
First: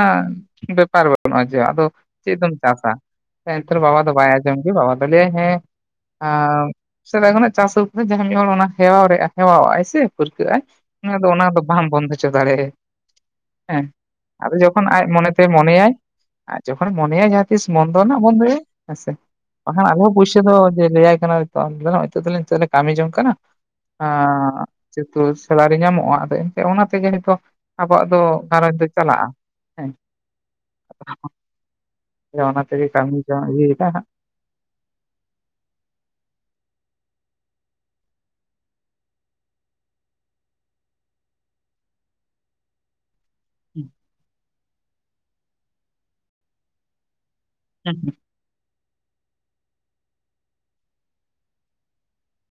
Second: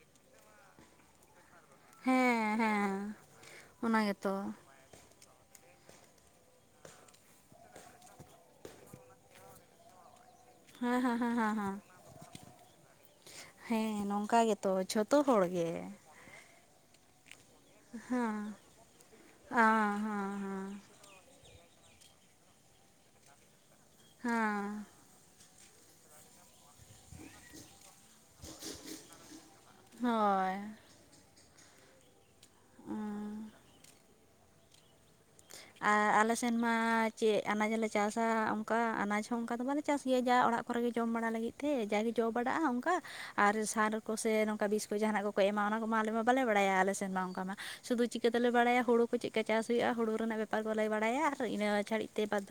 ᱵᱮᱯᱟᱨ ᱵᱟᱹᱱᱩᱜᱼᱟ ᱡᱮ ᱟᱫᱚ ᱪᱮᱫ ᱫᱚᱢ ᱦᱮᱸ ᱪᱟᱥᱟ ᱦᱮᱸ ᱚᱱᱟ ᱵᱟᱵᱟ ᱫᱚ ᱵᱟᱭ ᱜᱮᱛᱚ ᱟᱸᱡᱚᱢ ᱜᱮ ᱵᱟᱵᱟ ᱫᱚ ᱵᱚᱞᱮ ᱦᱮᱸ ᱥᱮᱫᱟᱭ ᱠᱷᱚᱱᱟᱜ ᱪᱟᱥ ᱟᱫᱚ ᱡᱟᱦᱟᱸᱭ ᱢᱤᱫ ᱦᱚᱲ ᱚᱱᱟ ᱦᱮᱣᱟᱣ ᱨᱮᱟᱭ ᱦᱮᱣᱟᱣ ᱥᱮ ᱯᱟᱹᱨᱠᱟᱹᱜ ᱟᱭ ᱦᱮᱸ ᱚᱱᱟ ᱦᱮᱸ ᱫᱚ ᱦᱮᱸ ᱚᱱᱟ ᱦᱮᱸ ᱫᱚ ᱦᱮᱸ ᱵᱟᱢ ᱵᱚᱱᱫᱚ ᱦᱚᱪᱚ ᱫᱟᱲᱮᱭᱟᱜ ᱦᱮᱸ ᱱᱚᱝᱠᱟ ᱟᱫᱚ ᱜᱮᱛᱚ ᱡᱚᱠᱷᱚᱱ ᱟᱡ ᱡᱷᱚᱛᱚ ᱢᱚᱱᱮ ᱦᱚᱲ ᱛᱮ ᱜᱮ ᱢᱚᱱᱮᱭᱟᱭ, ᱟᱨ ᱡᱚᱠᱷ ᱢᱚᱱᱮᱭᱟ ᱡᱟᱦᱟᱸ ᱛᱤᱥ ᱵᱚᱱᱫᱚ ᱨᱮᱱᱟᱜ ᱦᱮᱸ ᱵᱚᱱᱫᱭᱟᱭ ᱦᱮᱥᱮ᱾ ᱵᱟᱠᱷᱟᱱ ᱦᱮᱸ ᱟᱨᱦᱚᱸ ᱦᱮᱸ ᱯᱩᱭᱥᱟᱹ ᱫᱚ ᱦᱮᱸ ᱞᱟᱹᱭᱟᱭ ᱠᱟᱱᱟ, [unintelligible] ᱱᱤᱛᱚᱜ ᱫᱚᱞᱤᱧ ᱱᱤᱛᱚᱜ ᱫᱚᱞᱤᱧ ᱠᱟᱹᱢᱤ ᱡᱚᱝ ᱠᱟᱱᱟ ᱦᱮᱸ [unintelligible] ᱛᱚ ᱥᱮᱞᱟᱨᱤ ᱧᱟᱢᱚᱜᱼᱟ ᱥᱮ, ᱚᱱᱟ ᱛᱮᱜᱮ ᱱᱤᱛᱚᱜ ᱟᱵᱚᱣᱟᱜ ᱫᱚ ᱜᱷᱟᱨᱚᱸᱡᱽ ᱫᱚ ᱪᱟᱞᱟᱜᱼᱟ ᱦᱮᱸ᱾ ᱦᱳᱭ ᱚᱱᱟ ᱛᱮᱜᱮ ᱠᱟᱹᱢᱤ ᱫᱚ ᱤᱭᱮᱭ ᱫᱟ ᱦᱟᱸᱜ, ᱟᱨ ᱟᱞᱮ ᱥᱮᱱ ᱢᱟ ᱪᱮᱫ ᱟᱱᱟᱡᱽ ᱞᱮ ᱪᱟᱥᱟ ᱚᱱᱠᱟ ᱟᱱᱟᱡᱽ ᱦᱚᱸ ᱚᱱᱠᱟ ᱫᱚ ᱵᱟᱞᱮ ᱪᱟᱥ ᱜᱮᱭᱟ ᱡᱟ ᱚᱲᱟᱜ ᱠᱚᱨᱮ ᱜᱮ ᱡᱚᱢ ᱵᱟᱲᱟ ᱞᱟᱹᱜᱤᱫ ᱛᱮ ᱡᱟᱜᱮ ᱡᱚ ᱵᱟᱲᱟᱜᱼᱟ ᱚᱱᱠᱟ᱾ ᱟᱨ ᱥᱟᱨ ᱠᱚ ᱥᱮ ᱱᱚᱝᱠᱟ ᱵᱤᱥ ᱠᱚ ᱡᱟᱦᱟᱱᱟᱜ ᱠᱚᱠᱚ ᱮᱢᱟ ᱚᱱᱟ ᱠᱚᱢᱟ ᱟᱞᱮ ᱢᱟ ᱵᱟᱞᱮ ᱵᱟᱲᱟᱭᱟ ᱟᱞᱮ ᱥᱮᱱ ᱢᱟ ᱚᱱᱠᱟ ᱢᱟ ᱥᱩᱫᱷᱩ ᱪᱤᱠᱟᱹ ᱵᱟᱞᱮ ᱵᱟᱲᱟᱭᱟ ᱦᱩᱲᱩ ᱠᱚ ᱪᱮᱫᱠᱟ ᱪᱟᱥ ᱦᱩᱭᱩᱜᱼᱟ ᱦᱩᱲᱩ ᱨᱮᱱᱟᱜ ᱵᱮᱯᱟᱨ ᱫᱚᱞᱮ ᱵᱟᱲᱟᱭᱟ ᱟᱨ ᱤᱱᱟᱹ ᱪᱷᱟᱹᱲᱤᱡ ᱛᱮ ᱵᱟᱛ